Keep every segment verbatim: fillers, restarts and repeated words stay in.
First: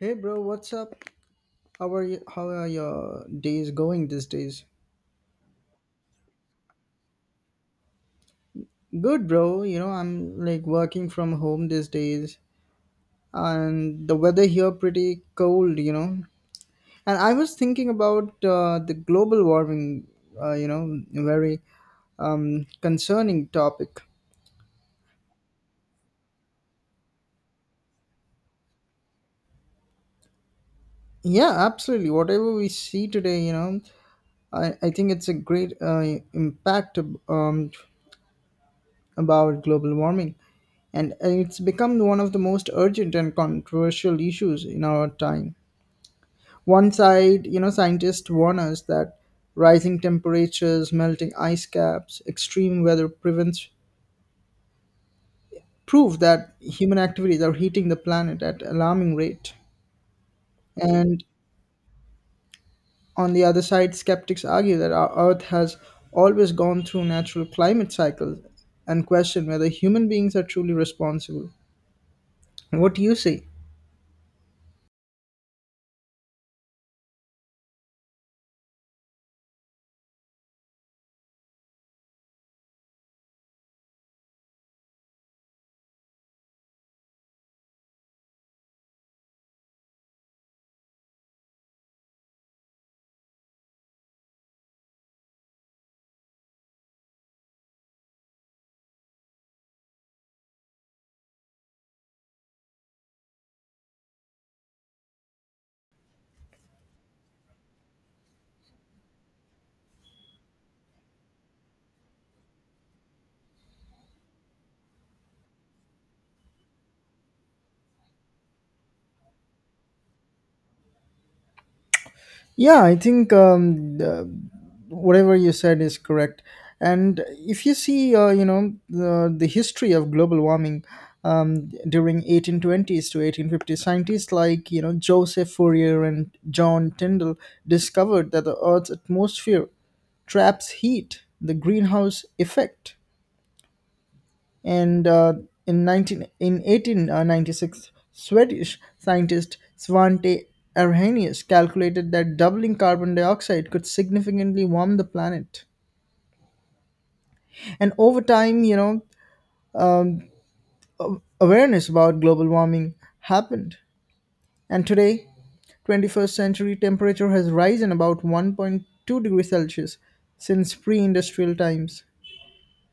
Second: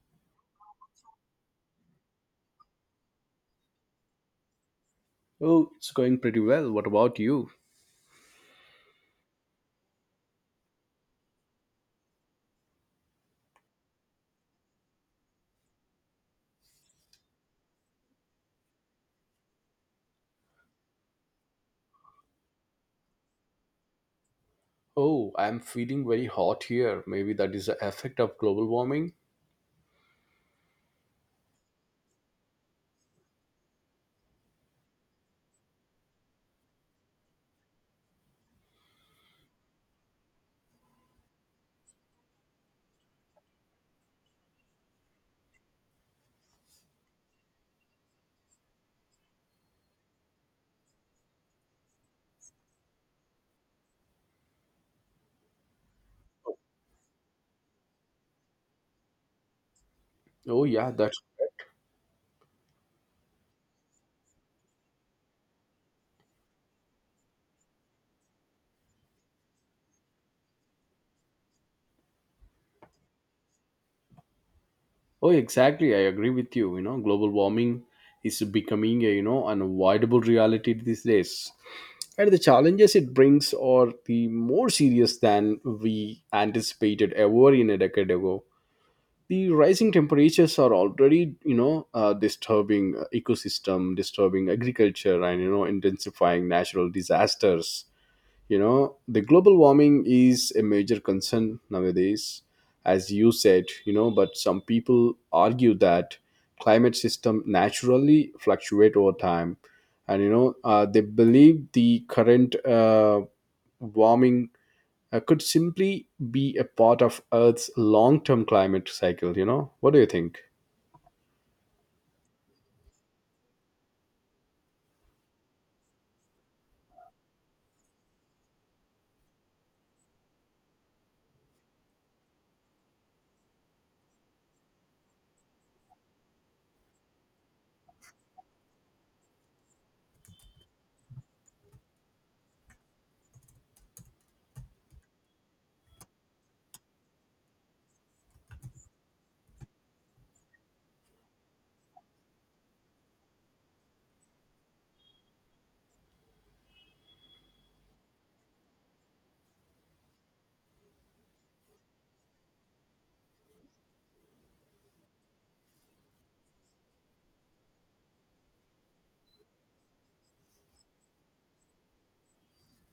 Hey bro, what's up? How are you? How are your days going these days? Oh, it's going pretty well. What about you? Good bro, you know, I'm like working from home these days, and the weather here pretty cold, you know. And I was thinking about uh, the global warming, uh, you know, very um, concerning topic. Oh, I'm feeling very hot here. Maybe that is the effect of global warming. Yeah, absolutely. Whatever we see today, you know, I, I think it's a great uh, impact um, about global warming, and it's become one of the most urgent and controversial issues in our time. One side, you know, scientists warn us that rising temperatures, melting ice caps, extreme weather prevents prove that human activities are heating the planet at alarming rate. Oh, yeah, that's. And on the other side, skeptics argue that our Earth has always gone through natural climate cycles and question whether human beings are truly responsible. What do you say? Oh, exactly. I agree with you. You know, global warming is becoming a, you know, unavoidable reality these days. And the challenges it brings are the more serious than we anticipated ever in a decade ago. The rising temperatures are already, you know, uh, disturbing uh, ecosystem, disturbing agriculture, and you know, intensifying natural disasters. You know, the global warming is a major concern nowadays, as you said, you know, but some people argue that climate system naturally fluctuate over time. And, you know, uh, they believe the current uh, warming uh, could simply be a part of Earth's long-term climate cycle, you know? What do you think? Yeah, I think um, uh, whatever you said is correct. And if you see, uh, you know, the, the history of global warming um, during eighteen twenties to eighteen fifties, scientists like, you know, Joseph Fourier and John Tyndall discovered that the Earth's atmosphere traps heat, the greenhouse effect, and uh, in nineteen in eighteen ninety-six Swedish scientist Svante Arrhenius calculated that doubling carbon dioxide could significantly warm the planet. And over time, you know um, a- awareness about global warming happened, and today twenty-first century temperature has risen about one point two degrees Celsius since pre-industrial times.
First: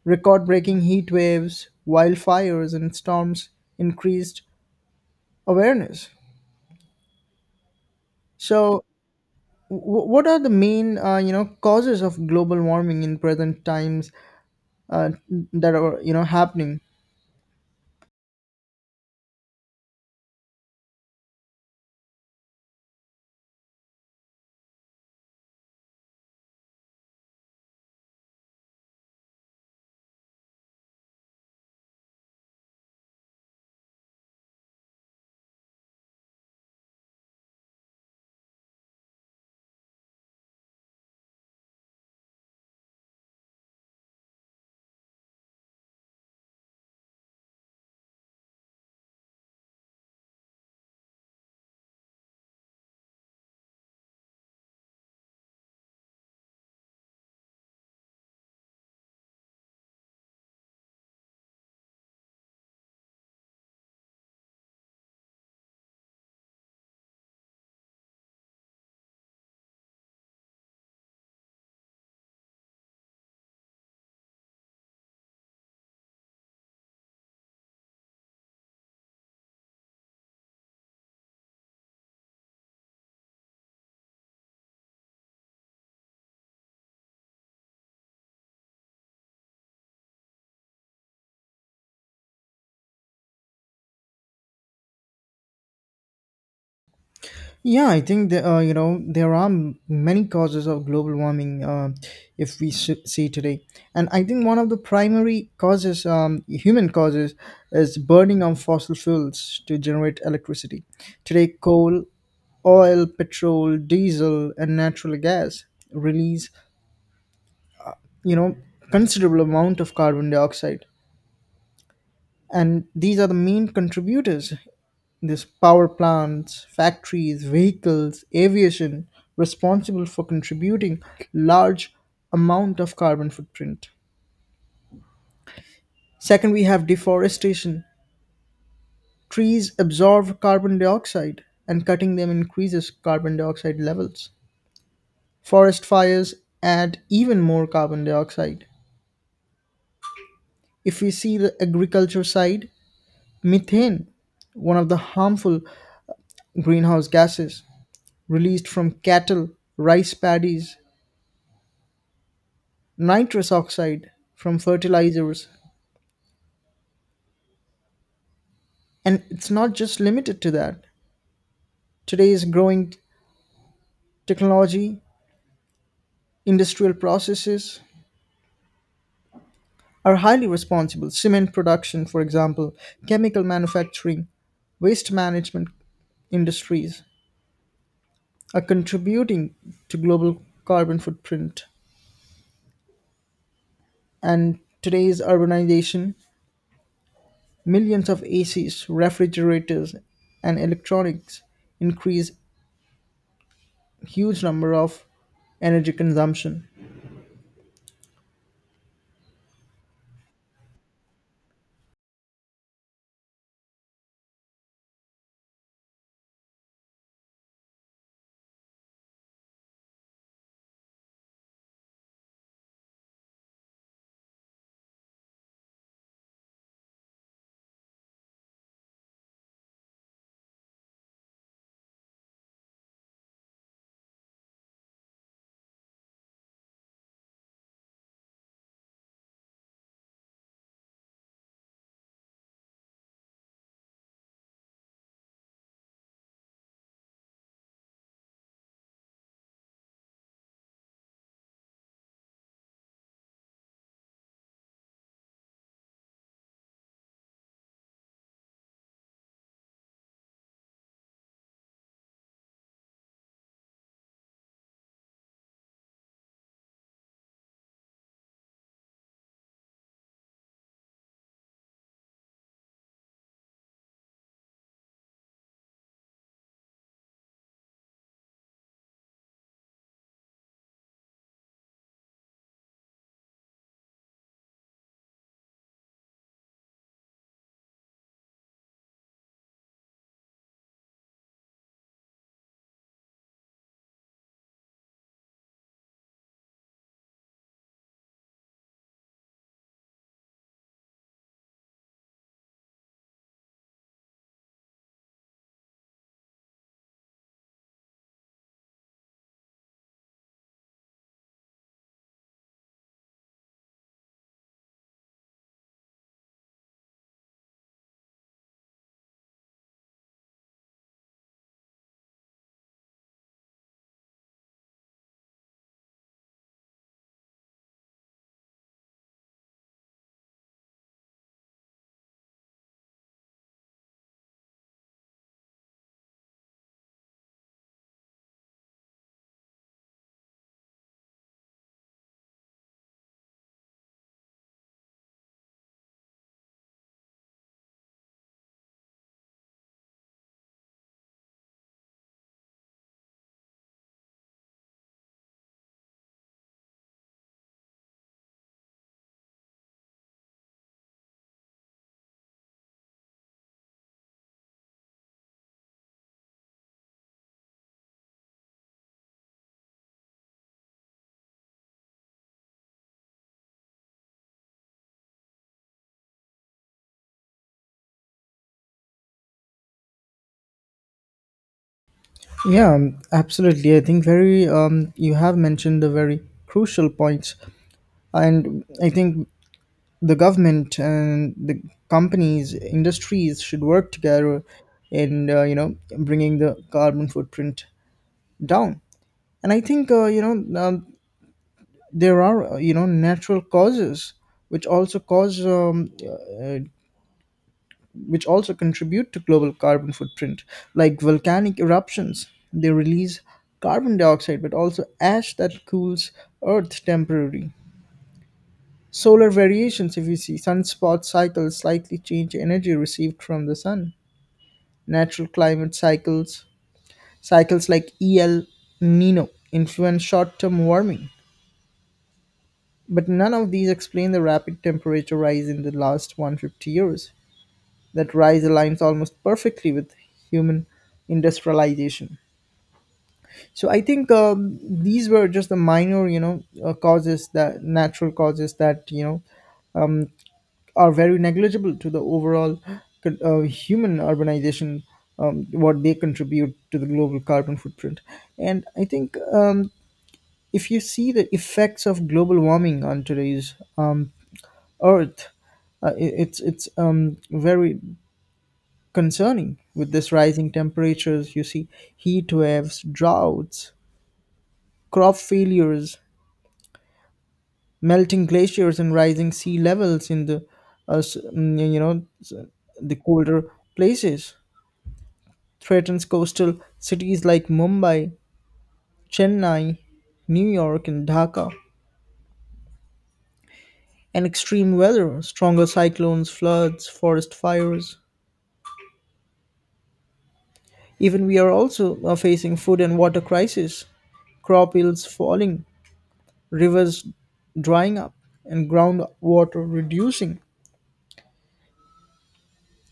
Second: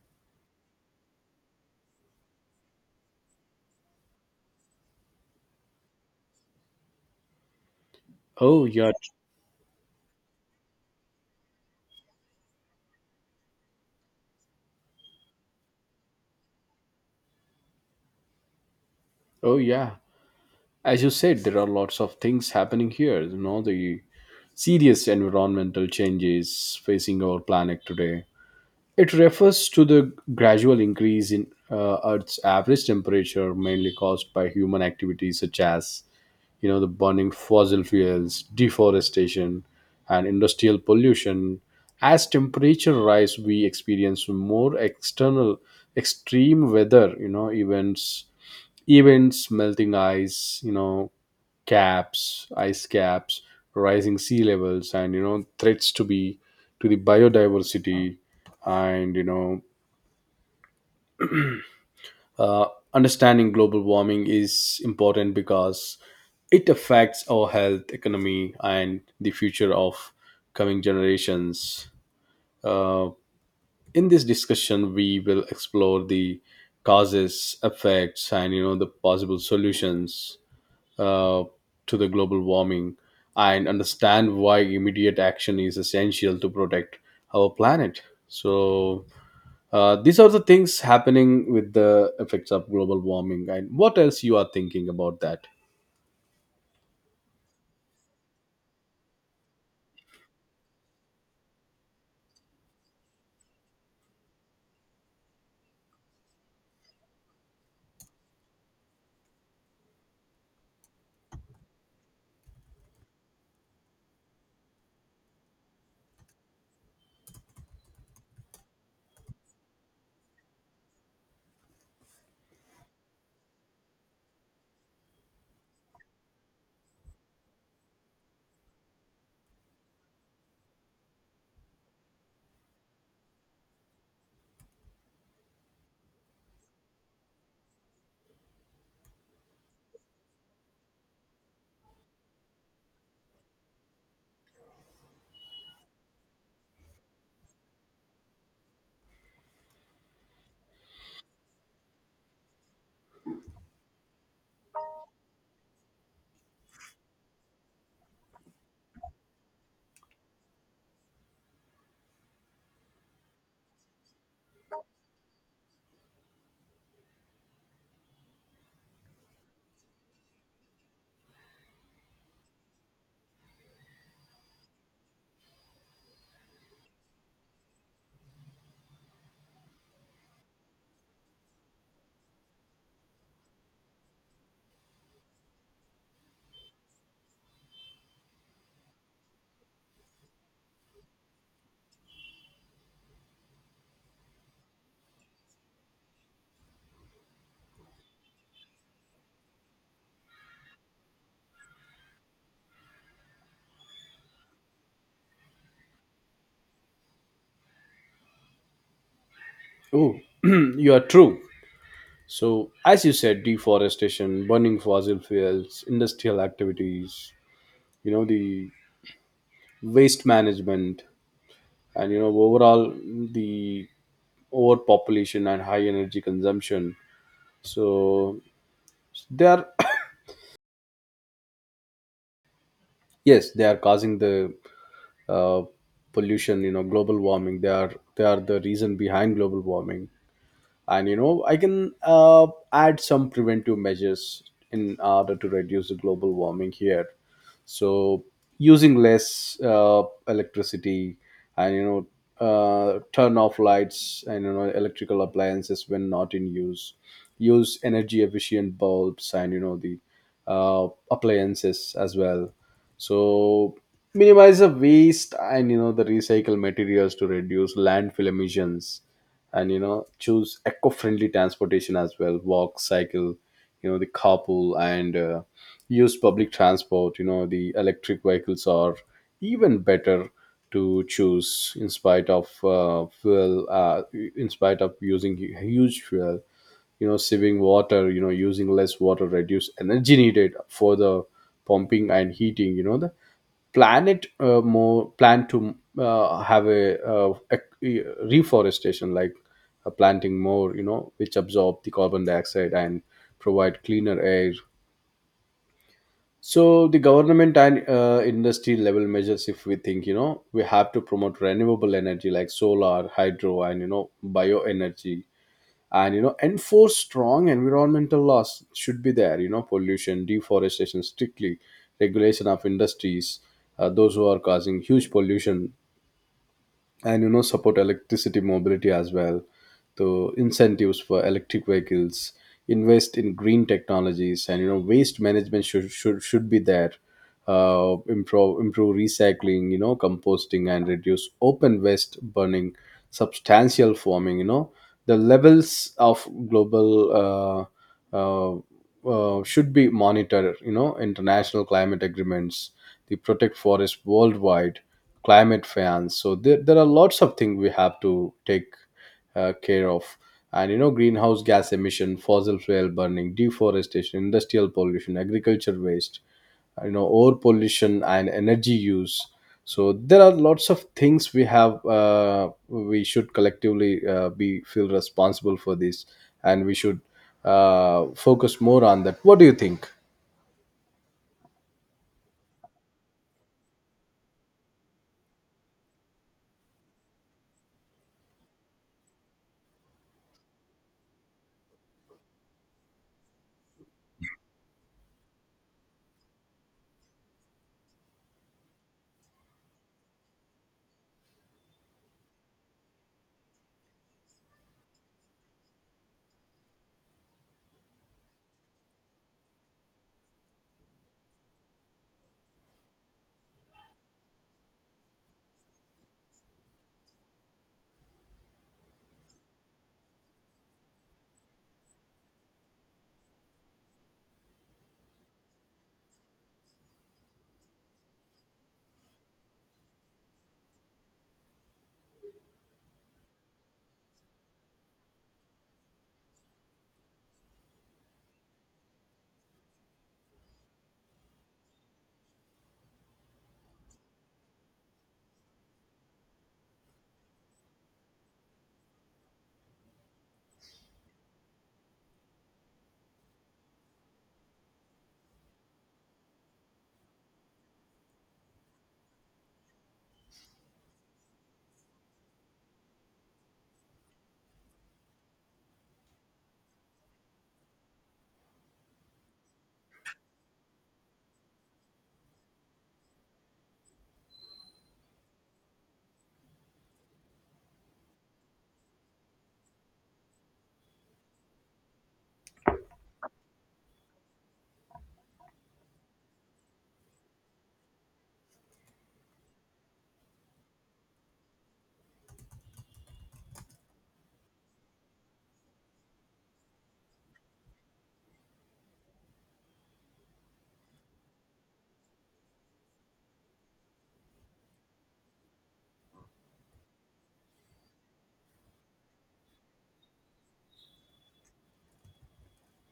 Record breaking heat waves, wildfires and storms increased awareness. Oh, So, yeah. w- what are the main, uh, you know, causes of global warming in present times uh, that are, you know, happening? Oh, yeah. As you said, there are lots of things happening here. You know, the serious environmental changes facing our planet today. It refers to the gradual increase in uh, Earth's average temperature, mainly caused by human activities such as, you know, the burning fossil fuels, deforestation, and industrial pollution. As temperature rise, we experience more external extreme weather, you know, events, events, melting ice, you know, caps, ice caps, rising sea levels, and you know threats to be to the biodiversity, and you know uh, Understanding global warming is important because it affects our health, economy, and the future of coming generations. Uh, in this discussion, we will explore the causes, effects, and you know the possible solutions uh, to the global warming, and understand why immediate action is essential to protect our planet. So uh, these are the things happening with the effects of global warming. And what else you are thinking about that? Yeah, I think that, uh, you know there are m- many causes of global warming uh, if we s- see today, and I think one of the primary causes, um, human causes, is burning of fossil fuels to generate electricity. Today, coal, oil, petrol, diesel, and natural gas release, you know, considerable amount of carbon dioxide, and these are the main contributors. This power plants, factories, vehicles, aviation responsible for contributing large amount of carbon footprint. Second, we have deforestation. Trees absorb carbon dioxide, and cutting them increases carbon dioxide levels. Forest fires add even more carbon dioxide. If we see the agriculture side, methane, one of the harmful greenhouse gases, released from cattle, rice paddies, nitrous oxide from fertilizers. And it's not just limited to that. Today's growing technology, industrial processes are highly responsible. Cement production, for example, chemical manufacturing, waste management industries are contributing to global carbon footprint. And today's urbanization, millions of A Cs, refrigerators, and electronics increase huge number of energy consumption. Oh, you are true. So as you said, deforestation, burning fossil fuels, industrial activities, you know the waste management, and you know overall the overpopulation and high energy consumption. So they are yes they are causing the uh, pollution, you know global warming they are they are the reason behind global warming. And you know i can uh, add some preventive measures in order to reduce the global warming here. So, using less uh, electricity, and you know uh, turn off lights and you know electrical appliances when not in use. Use energy efficient bulbs, and you know the uh, appliances as well. So, minimize the waste, and you know the recycle materials to reduce landfill emissions, and you know choose eco-friendly transportation as well, walk, cycle, you know the carpool, and uh, use public transport. You know the electric vehicles are even better to choose in spite of uh, fuel, uh, in spite of using hu- huge fuel. You know saving water, you know using less water reduce energy needed for the pumping and heating. You know the Planet, uh, more plan to uh, have a, uh, ec- e, reforestation, like uh, planting more, you know which absorb the carbon dioxide and provide cleaner air. So the government and uh, industry level measures, if we think, you know, we have to promote renewable energy like solar, hydro, and you know, bioenergy, and you know, enforce strong environmental laws should be there. You know, pollution, deforestation, strictly regulation of industries, uh, those who are causing huge pollution, and you know support electricity mobility as well. So, incentives for electric vehicles, invest in green technologies, and you know waste management should should, should be there. Uh, improve improve recycling, you know composting and reduce open waste burning. Substantial farming, you know the levels of global uh, uh, uh, should be monitored. You know international climate agreements, the protect forests worldwide, climate fans. So there, there are lots of things we have to take uh, care of. And you know greenhouse gas emission, fossil fuel burning, deforestation, industrial pollution, agriculture waste, you know over pollution and energy use. So there are lots of things we have uh, we should collectively uh, be feel responsible for this, and we should uh, focus more on that. What do you think? Yeah, um, absolutely. I think very um, you have mentioned the very crucial points, and I think the government and the companies, industries should work together in uh, you know bringing the carbon footprint down. And I think uh, you know um, there are uh, you know natural causes which also cause um, uh, which also contribute to global carbon footprint, like volcanic eruptions. They release carbon dioxide but also ash that cools Earth temporarily. Solar variations, if you see, sunspot cycles slightly change energy received from the sun. Natural climate cycles, cycles like El Nino, influence short term warming. But none of these explain the rapid temperature rise in the last one hundred fifty years. That rise aligns almost perfectly with human industrialization. So I think um, these were just the minor, you know, uh, causes that natural causes that you know um, are very negligible to the overall con- uh, human urbanization. Um, what they contribute to the global carbon footprint, and I think um, if you see the effects of global warming on today's um, Earth, uh, i- it's it's um, very concerning with this rising temperatures. You see heat waves, droughts, crop failures, melting glaciers and rising sea levels in the uh, s- mm, you know s- the colder places, threatens coastal cities like Mumbai, Chennai, New York and Dhaka. And extreme weather, stronger cyclones, floods, forest fires. Even we are also uh, facing food and water crisis, crop yields falling, rivers drying up, and groundwater reducing.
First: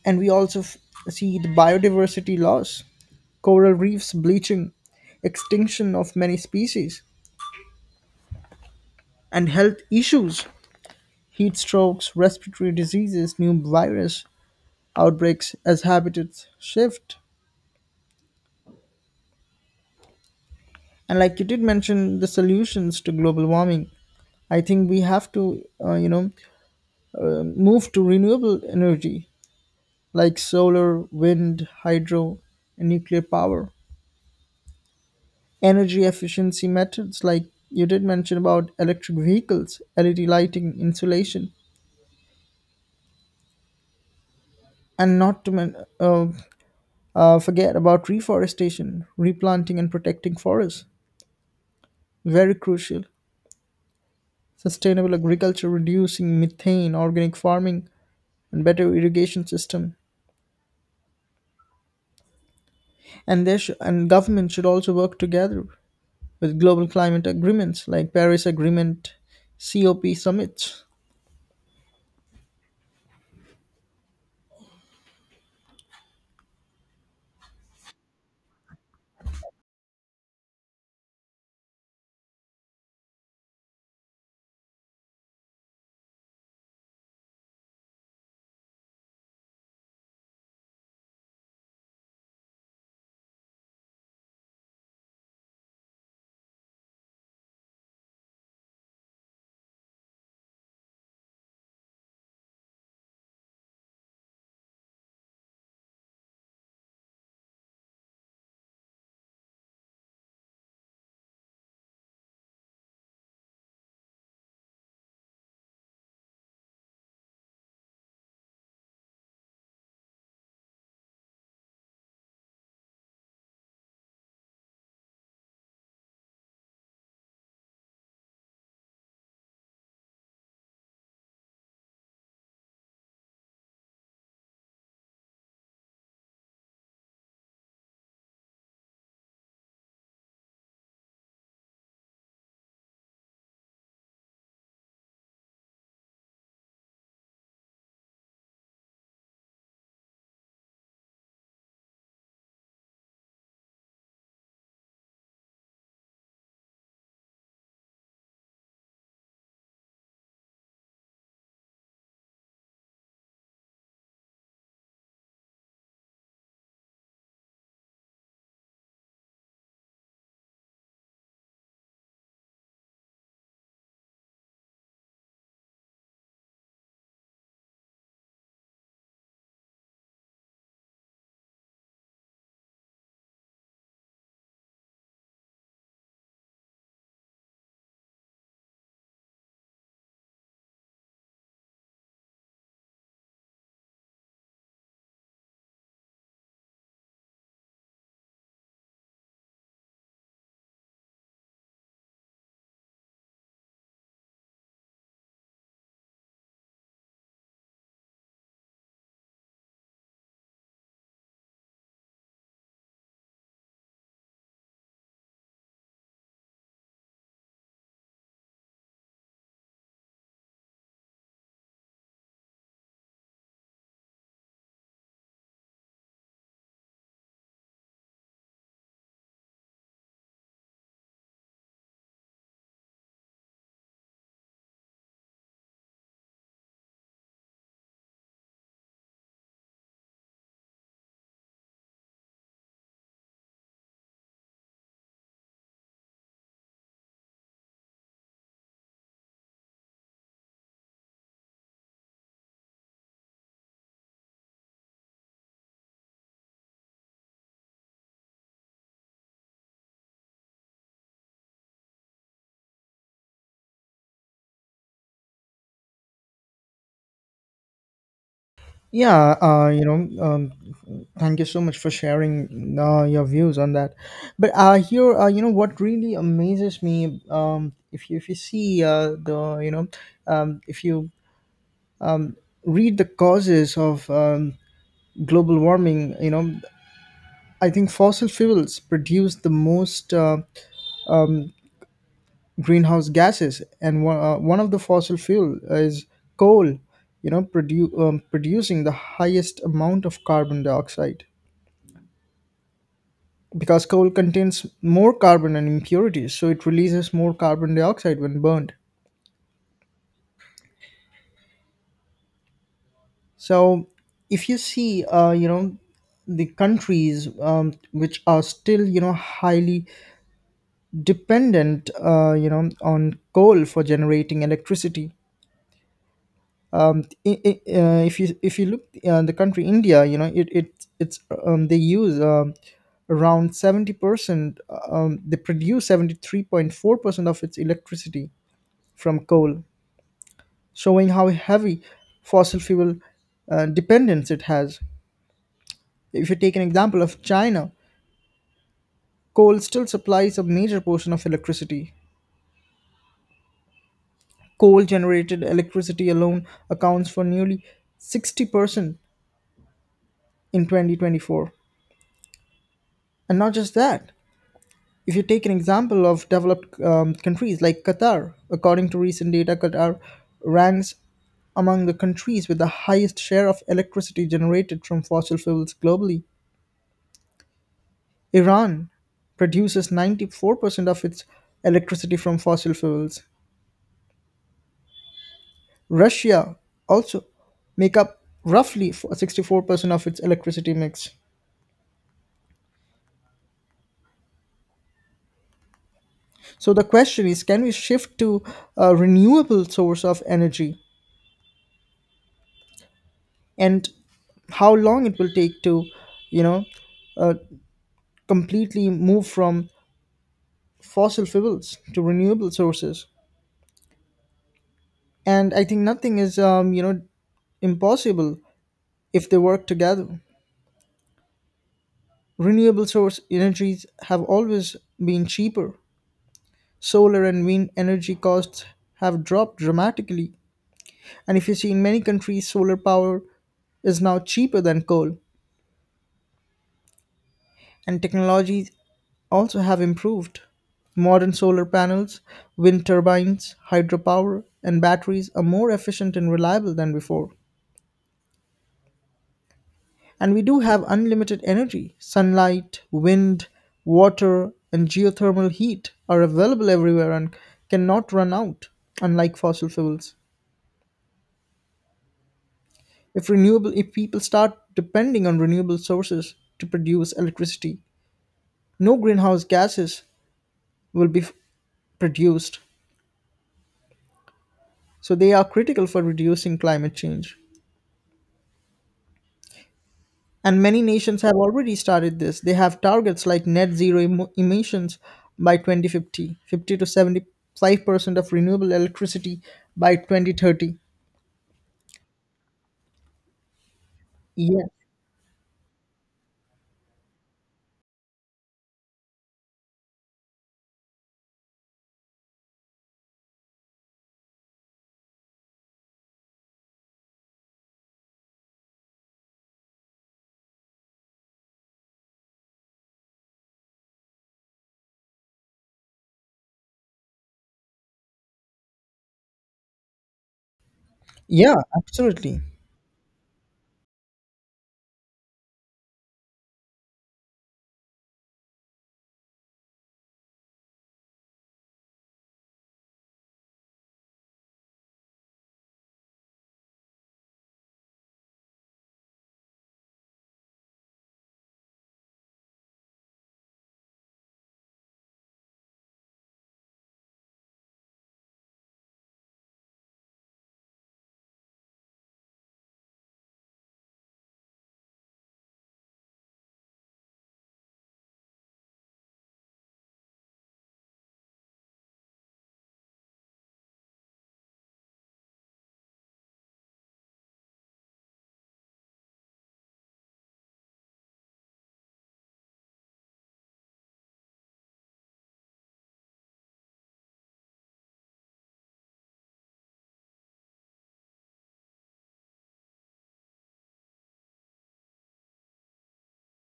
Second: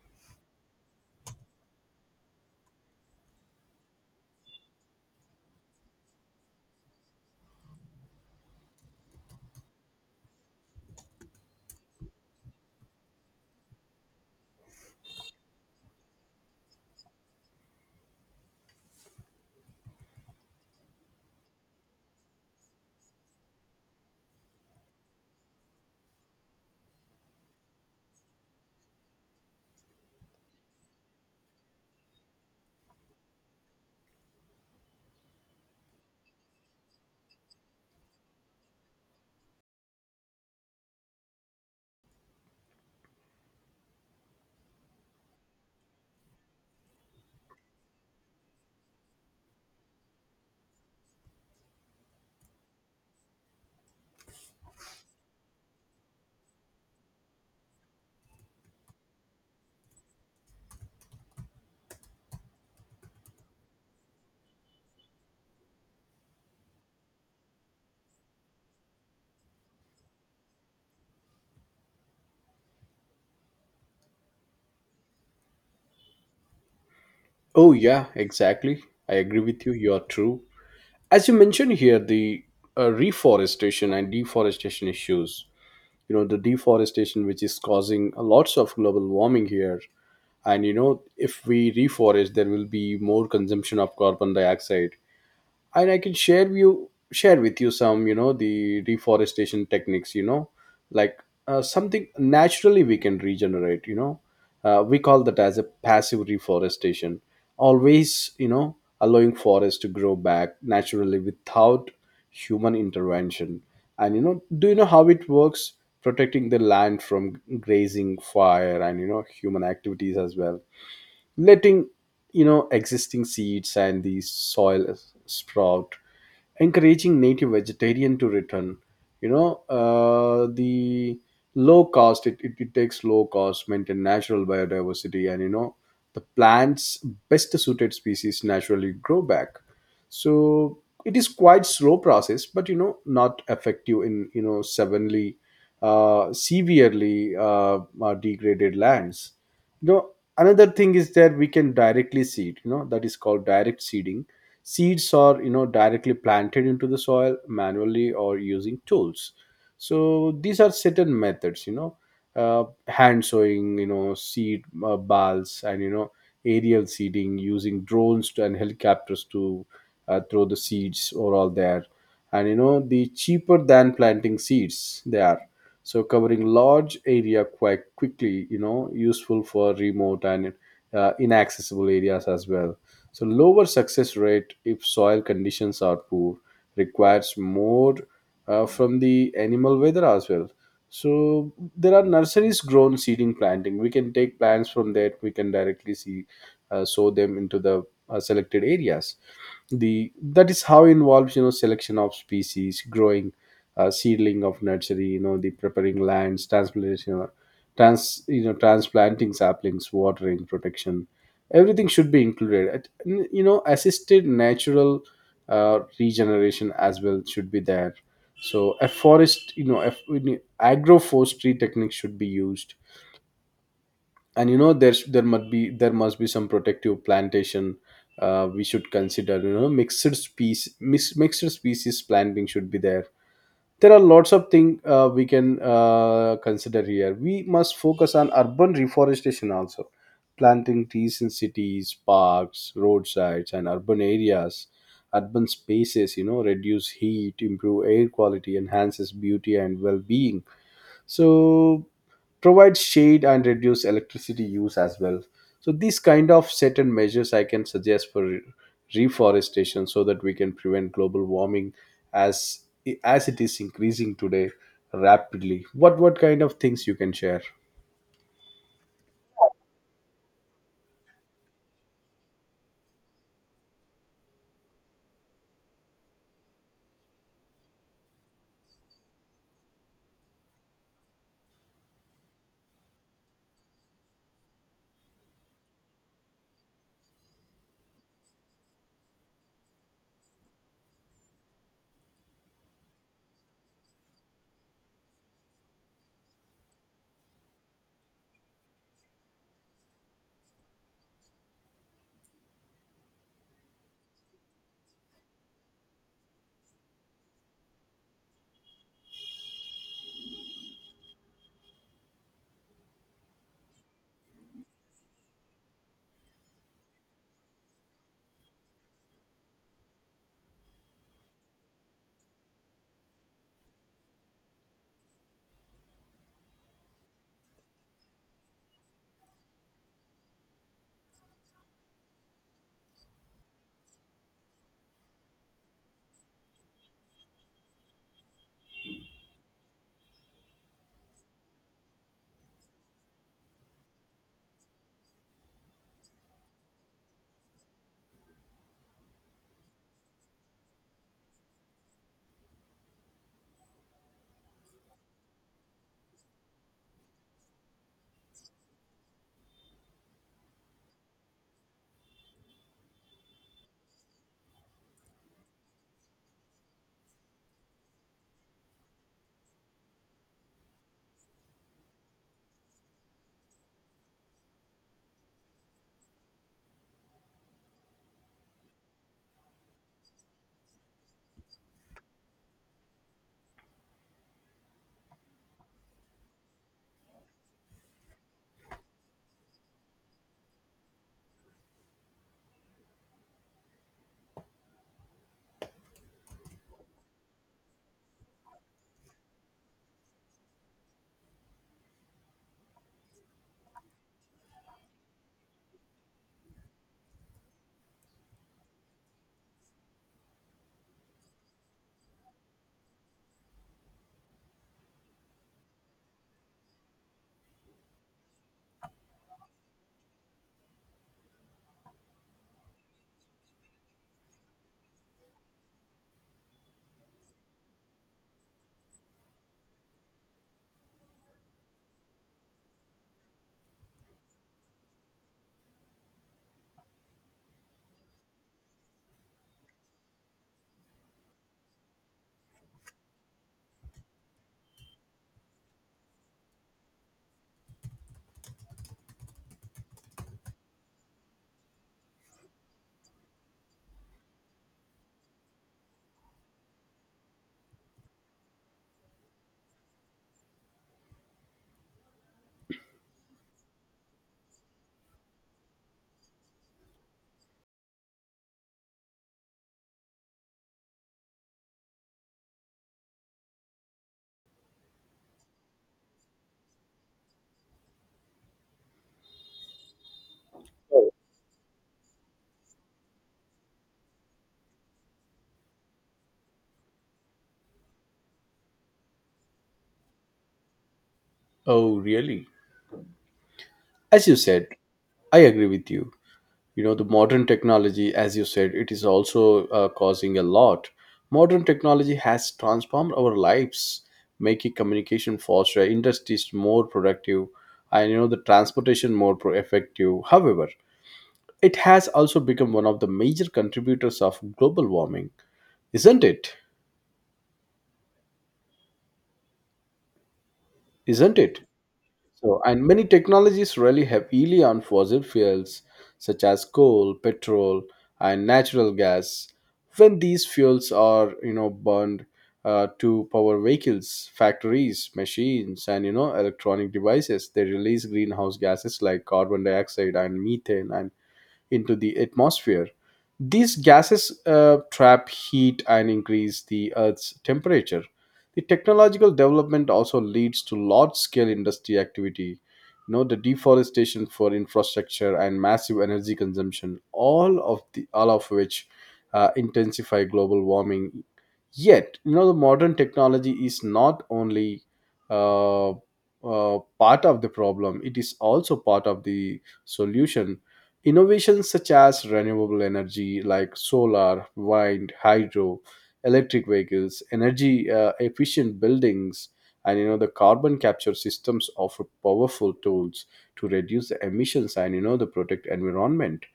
And we also f- see the biodiversity loss, coral reefs bleaching, extinction of many species, and health issues, heat strokes, respiratory diseases, new virus outbreaks as habitats shift. And like you did mention, the solutions to global warming, I think we have to, uh, you know, uh, move to renewable energy like solar, wind, hydro, and nuclear power. Energy efficiency methods like you did mention about electric vehicles, L E D lighting, insulation, and not to men- uh, uh, forget about reforestation, replanting, and protecting forests. Very crucial. Sustainable agriculture, reducing methane, organic farming, and better irrigation system. And there should and government should also work together with global climate agreements like Paris Agreement, COP summits. Oh, yeah, exactly. I agree with you. You are true. As you mentioned here the uh, reforestation and deforestation issues. You know the deforestation which is causing lots of global warming here. And you know if we reforest, there will be more consumption of carbon dioxide. And I can share you share with you some, you know the reforestation techniques, you know, like uh, something naturally we can regenerate. You know, uh, we call that as a passive reforestation. Always, you know, allowing forests to grow back naturally without human intervention. And you know, do you know how it works? Protecting the land from grazing fire, and you know human activities as well, letting, you know existing seeds and the soil sprout, encouraging native vegetarian to return. You know uh, the Low cost, it, it, it takes low cost, maintain natural biodiversity, and you know the plants best suited species naturally grow back. So, it is quite slow process but you know not effective in, you know suddenly uh, severely uh, uh, degraded lands. You know, another thing is that we can directly seed. You know, that is called direct seeding. Seeds are, you know, directly planted into the soil manually or using tools. So these are certain methods, you know, uh, hand sowing, you know, seed uh, balls, and you know aerial seeding using drones to, and helicopters to uh, throw the seeds overall there. And you know the cheaper than planting seeds they are. So, covering large area quite quickly, you know, useful for remote and uh, inaccessible areas as well. So, lower success rate if soil conditions are poor, requires more uh, from the animal weather as well. So, there are nurseries grown seeding planting. We can take plants from that, we can directly see, uh, sow them into the uh, selected areas. The that is how involves, you know, selection of species growing, uh, seedling of nursery, you know, the preparing lands, transplantation, trans, you know, transplanting saplings, watering, protection. Everything should be included. At- n- You know, assisted natural uh, regeneration as well should be there. So, a forest, you know, if we need agroforestry techniques should be used, and you know, there's there must be there must be some protective plantation. Uh, we should consider, you know, mixed species mix, mixed species planting should be there. There are lots of things uh, we can uh, consider here. We must focus on urban reforestation also, planting trees in cities, parks, roadsides, and urban areas, urban spaces. You know, reduce heat, improve air quality, enhances beauty and well-being. So, provide shade and reduce electricity use as well. So, these kind of certain measures I can suggest for re- reforestation, so that we can prevent global warming, as as it is increasing today rapidly. What what kind of things you can share? Yeah, uh, you know, um, thank you so much for sharing uh, your views on that. But uh, here, uh, you know, what really amazes me, um, if you if you see uh, the, you know, um, if you read the causes of um, global warming, you know, I think fossil fuels produce the most uh, greenhouse gases, and one, uh, one of the fossil fuel is coal. You know, produ- um, producing the highest amount of carbon dioxide, because coal contains more carbon and impurities, so it releases more carbon dioxide when burned. So if you see, uh, you know the countries um, which are still, you know, highly dependent uh, you know on coal for generating electricity, um, I I uh, if you if you look uh, the country India, you know, it, it it's um, they use um, around seventy percent, um, they produce seventy-three point four percent of its electricity from coal, showing how heavy fossil fuel uh, dependence it has. If you take an example of China, coal still supplies a major portion of electricity. Coal generated electricity alone accounts for nearly sixty percent in twenty twenty-four. And not just that, if you take an example of developed um, countries like Qatar, according to recent data, Qatar ranks among the countries with the highest share of electricity generated from fossil fuels globally. Iran produces ninety-four percent of its electricity from fossil fuels. Russia also make up roughly f- sixty-four percent of its electricity mix. So the question is, can we shift to a renewable source of energy, and how long it will take to, you know, uh, completely move from fossil fuels to renewable sources? And I think nothing is um, you know impossible if they work together. Renewable source energies have always been cheaper. Solar and wind energy costs have dropped dramatically. And if you see, in many countries, solar power is now cheaper than coal. And technologies also have improved. Modern solar panels, wind turbines, hydropower, and batteries are more efficient and reliable than before. And we do have unlimited energy. Sunlight, wind, water, and geothermal heat are available everywhere and cannot run out, unlike fossil fuels. If renewable if people start depending on renewable sources to produce electricity, no greenhouse gases will be f- produced. So they are critical for reducing climate change. And many nations have already started this. They have targets like net zero emo- emissions by twenty fifty, fifty to seventy-five percent of renewable electricity by twenty thirty. Oh, really? As you Yeah. said, I agree with you. You know, the modern technology, as you said, it is also uh, causing a lot. Modern technology has transformed our lives, making communication faster, industries more productive, and you know the transportation more pro- effective. However, it has also become one of the major contributors of global warming, isn't it isn't Yeah, it absolutely. So, and many technologies rely heavily on fossil fuels such as coal, petrol, and natural gas. When these fuels are, you know, burned uh, to power vehicles, factories, machines, and you know, electronic devices, they release greenhouse gases like carbon dioxide and methane, and into the atmosphere. These gases uh, trap heat and increase the Earth's temperature. The technological development also leads to large scale industry activity. You know, the deforestation for infrastructure and massive energy consumption, all of the all of which uh, intensify global warming. Yet, you know, the modern technology is not only uh, uh, part of the problem, it is also part of the solution. Innovations such as renewable energy like solar, wind, hydro, electric vehicles, energy uh, efficient buildings, and you know the carbon capture systems offer powerful tools to reduce the emissions, and you know the protect environment.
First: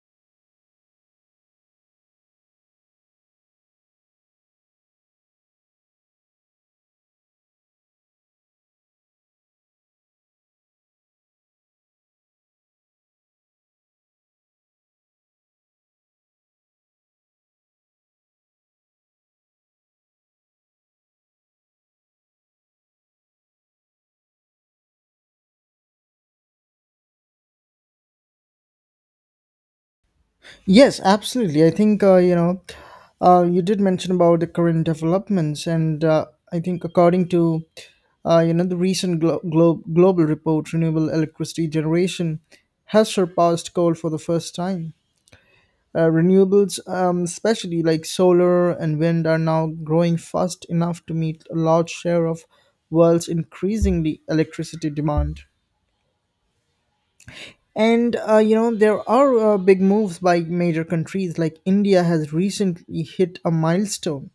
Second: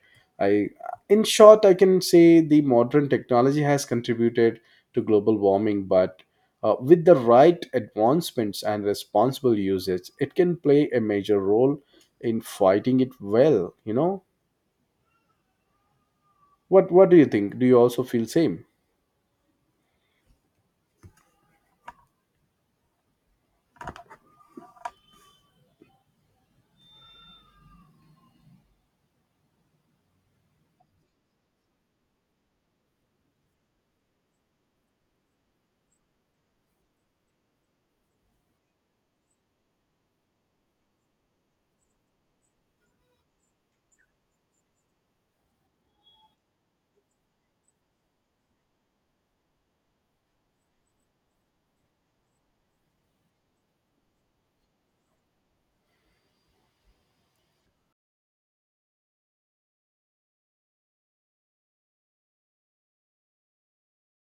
I in short, I can say the modern technology has contributed to global warming, but uh, with the right advancements and responsible usage, it can play a major role in fighting it well. You know, what what do you think? Do you also feel same? Yes, absolutely. I think, uh, you know, uh, you did mention about the current developments, and uh, I think according to, uh, you know, the recent glo- glo- global report, renewable electricity generation has surpassed coal for the first time. Uh, renewables, um, especially like solar and wind, are now growing fast enough to meet a large share of world's increasingly electricity demand. And uh, you know there are uh, big moves by major countries. Like India has recently hit a milestone.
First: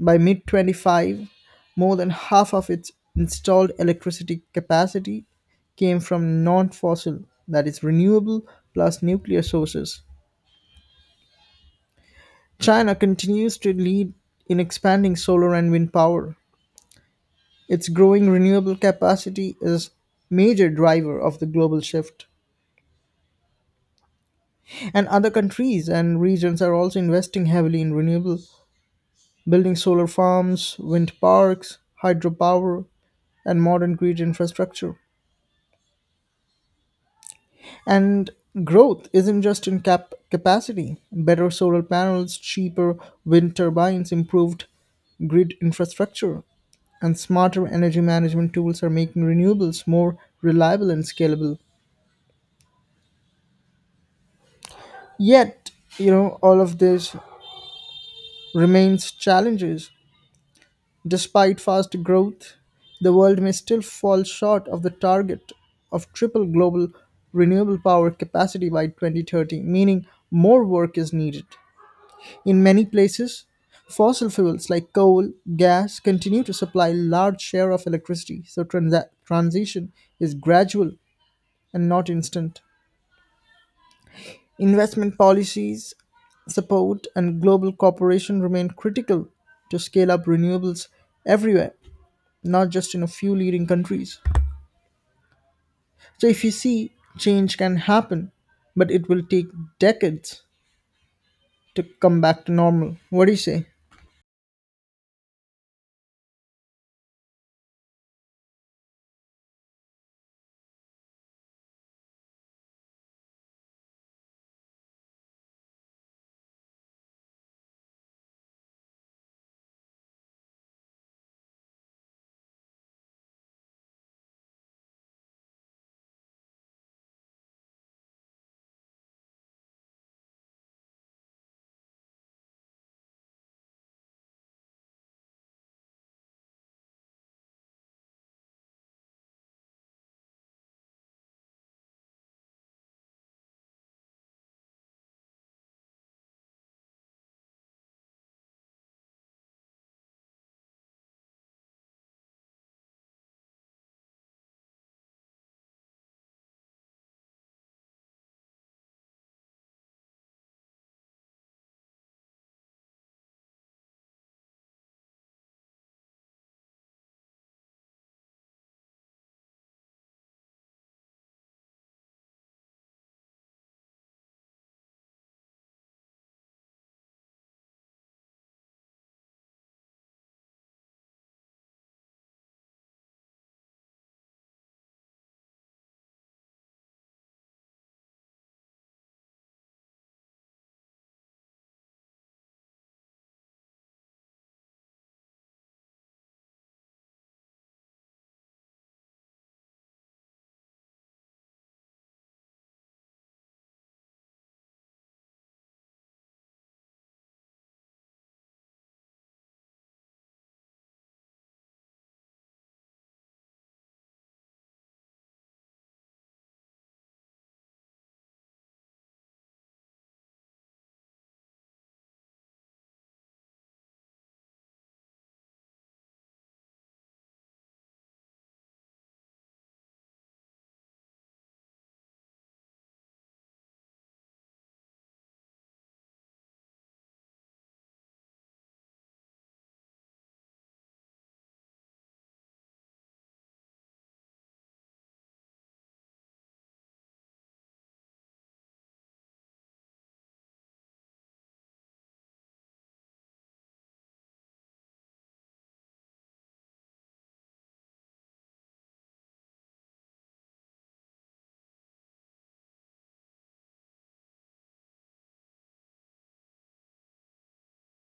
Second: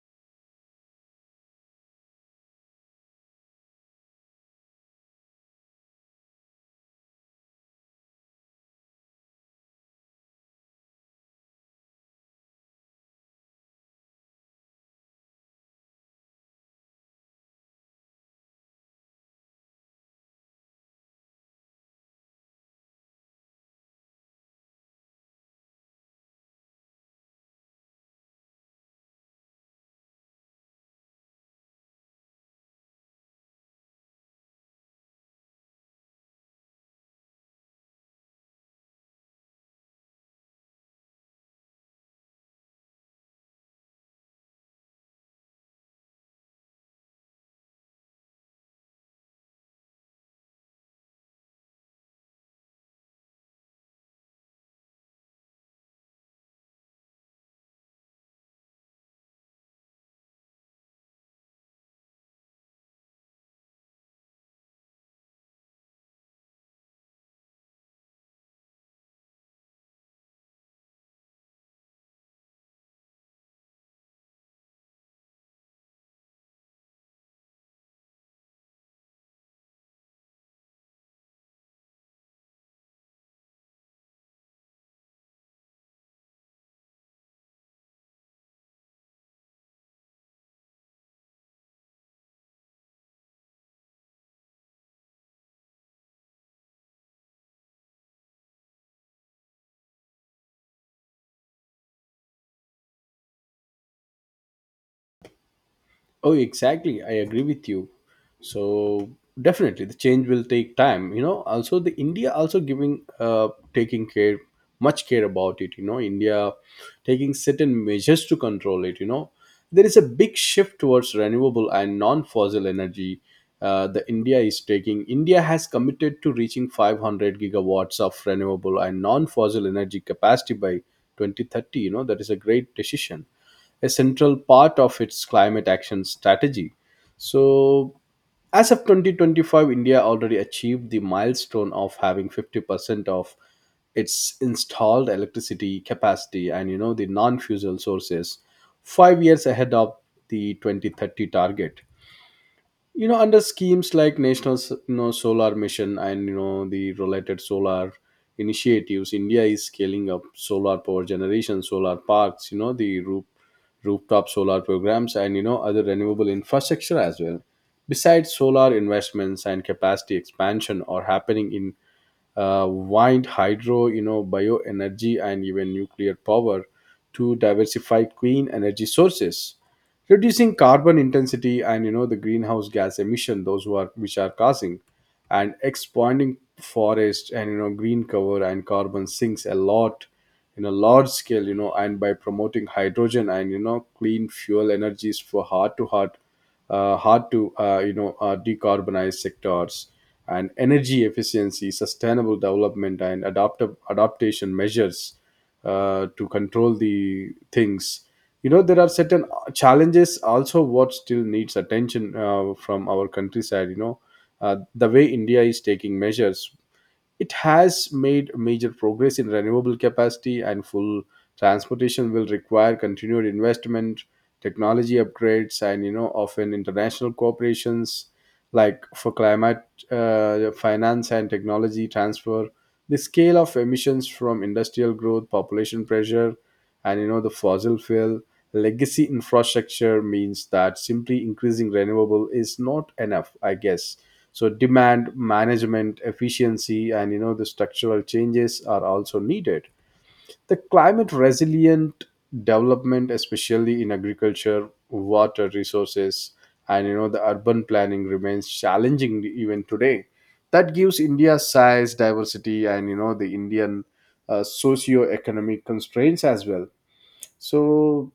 By mid twenty-five, more than half of its installed electricity capacity came from non-fossil, that is renewable plus nuclear sources. China continues to lead in expanding solar and wind power. Its growing renewable capacity is major driver of the global shift. And other countries and regions are also investing heavily in renewable, building solar farms, wind parks, hydropower, and modern grid infrastructure. And growth isn't just in cap- capacity. Better solar panels, cheaper wind turbines, improved grid infrastructure, and smarter energy management tools are making renewables more reliable and scalable. Yet, you know, all of this remains challenges. Despite fast growth, the world may still fall short of the target of triple global renewable power capacity by twenty thirty, meaning more work is needed. In many places, fossil fuels like coal, gas continue to supply large share of electricity, so transa- transition is gradual and not instant. Investment policies, support and global cooperation remain critical to scale up renewables everywhere, not just in a few leading countries. So if you see, change can happen, but it will take decades to come back to normal. What do you say? Oh, exactly. I agree with you. So, definitely, the change will take time. You know, also the India also giving uh taking care much care about it. You know, India taking certain measures to control it. You know, there is a big shift towards renewable and non-fossil energy. Uh, the India is taking. India has committed to reaching five hundred gigawatts of renewable and non-fossil energy capacity by twenty thirty. You know, that is a great decision, a central part of its climate action strategy. So, as of twenty twenty-five, India already achieved the milestone of having fifty percent of its installed electricity capacity, and you know the non-fuel sources, five years ahead of the twenty thirty target. You know, under schemes like national S- you know, solar mission, and you know the related solar initiatives, India is scaling up solar power generation, solar parks, you know the roof rooftop solar programs, and you know other renewable infrastructure as well. Besides solar, investments and capacity expansion are happening in uh, wind, hydro, you know, bioenergy, and even nuclear power to diversify clean energy sources, reducing carbon intensity, and you know the greenhouse gas emission those who are which are causing, and expanding forest, and you know green cover and carbon sinks a lot in a large scale, you know, and by promoting hydrogen, and you know clean fuel energies for heart to heart uh, hard to uh, you know uh, decarbonize sectors, and energy efficiency, sustainable development and adaptive adaptation measures uh, to control the things. You know, there are certain challenges also what still needs attention uh, from our countryside. You know, uh, the way India is taking measures, it has made major progress in renewable capacity, and full transportation will require continued investment, technology upgrades, and you know often international corporations like for climate uh, finance and technology transfer. The scale of emissions from industrial growth, population pressure, and you know the fossil fuel legacy infrastructure means that simply increasing renewable is not enough, I guess. So, demand management efficiency, and you know the structural changes are also needed. The climate resilient development, especially in agriculture, water resources, and you know the urban planning remains challenging even today. That gives India's size, diversity, and you know the Indian uh, socio-economic constraints as well. So,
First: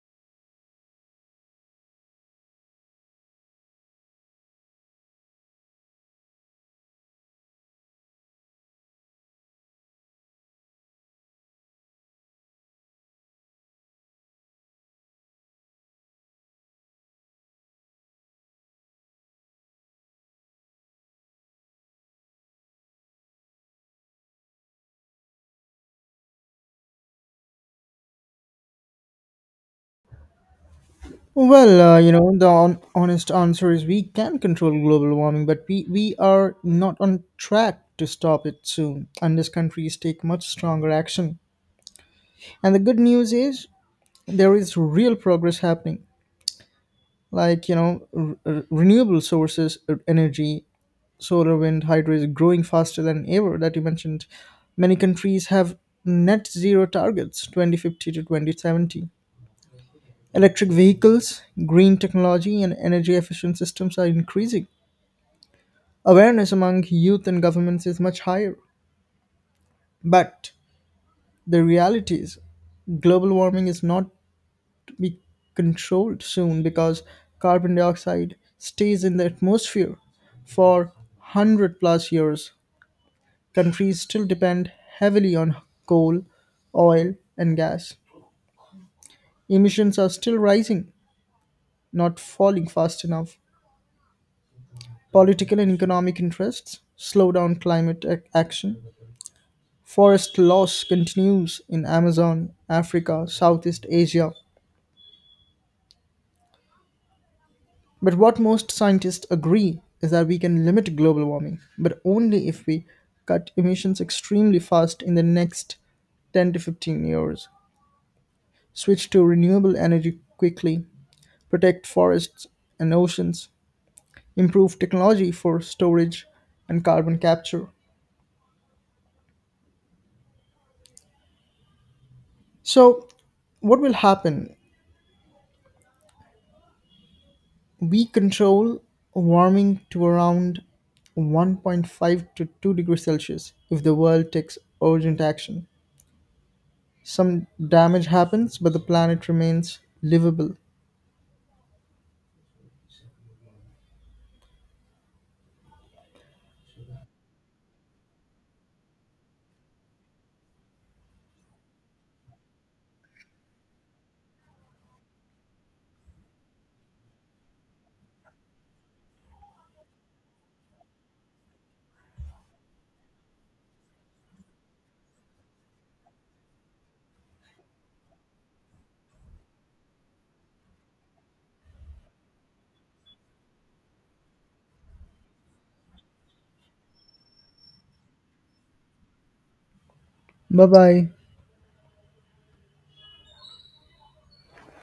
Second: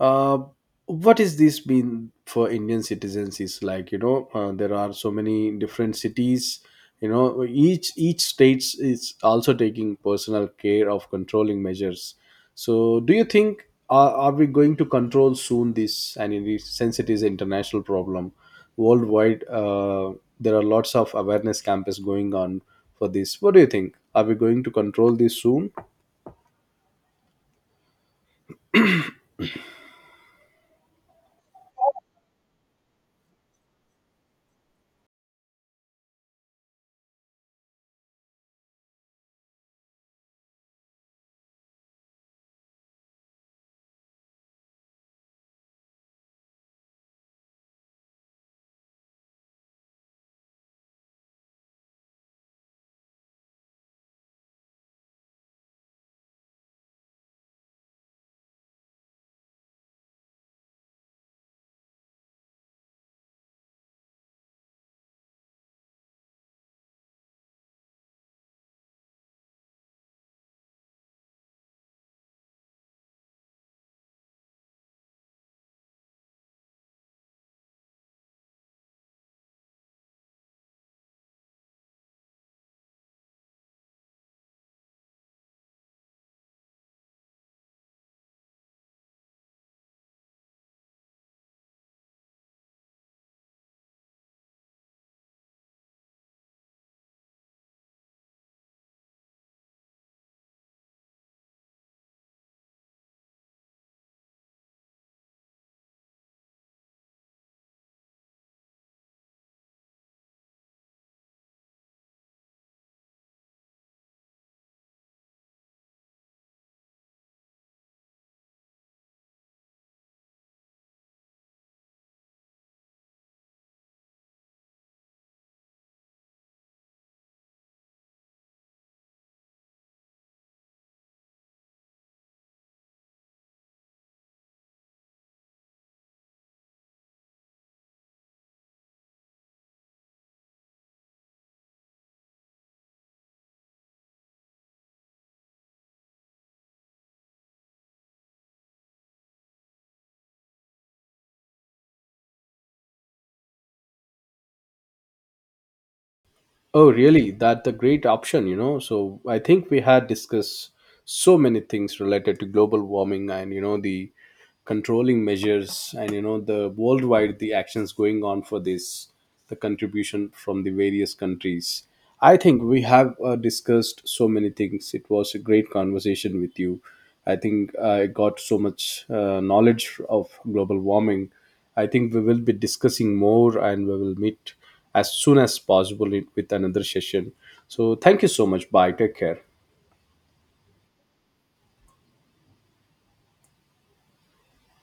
uh, what is this been for Indian citizens? Is like, you know, uh, there are so many different cities. You know, each each states is also taking personal care of controlling measures. So, do you think are, are we going to control soon this? And in this sense, it is an international problem worldwide. Uh, there are lots of awareness campus going on for this. What do you think? Are we going to control this soon? Well, uh, you know, the on- honest answer is, we can control global warming, but we, we are not on track to stop it soon unless countries take much stronger action. And the good news is there is real progress happening, like, you know, r- r- renewable sources, uh, energy, solar, wind, hydro is growing faster than ever that you mentioned. Many countries have net zero targets twenty fifty to twenty seventy. Electric vehicles, green technology, and energy efficient systems are increasing. Awareness among youth and governments is much higher. But the reality is, global warming is not to be controlled soon because carbon dioxide stays in the atmosphere for one hundred plus years. Countries still depend heavily on coal, oil, and gas. Emissions are still rising, not falling fast enough. Political and economic interests slow down climate ac- action. Forest loss continues in Amazon, Africa, Southeast Asia. But what most scientists agree is that we can limit global warming, but only if we cut emissions extremely fast in the next ten to fifteen years, switch to renewable energy quickly, protect forests and oceans, improve technology for storage and carbon capture. So, what will happen, we control warming to around one point five to two degrees Celsius if the world takes urgent action. Some damage happens, but the planet remains livable. Oh, really? That's a great option, you know. So, I think we had discussed so many things related to global warming, and, you know, the controlling measures, and, you know, the worldwide the actions going on for this, the contribution from the various countries. I think we have uh, discussed so many things. It was a great conversation with you. I think uh, I got so much uh, knowledge of global warming. I think we will be discussing more, and we will meet as soon as possible with another session. So, thank you so much. Bye. Take care. Bye bye.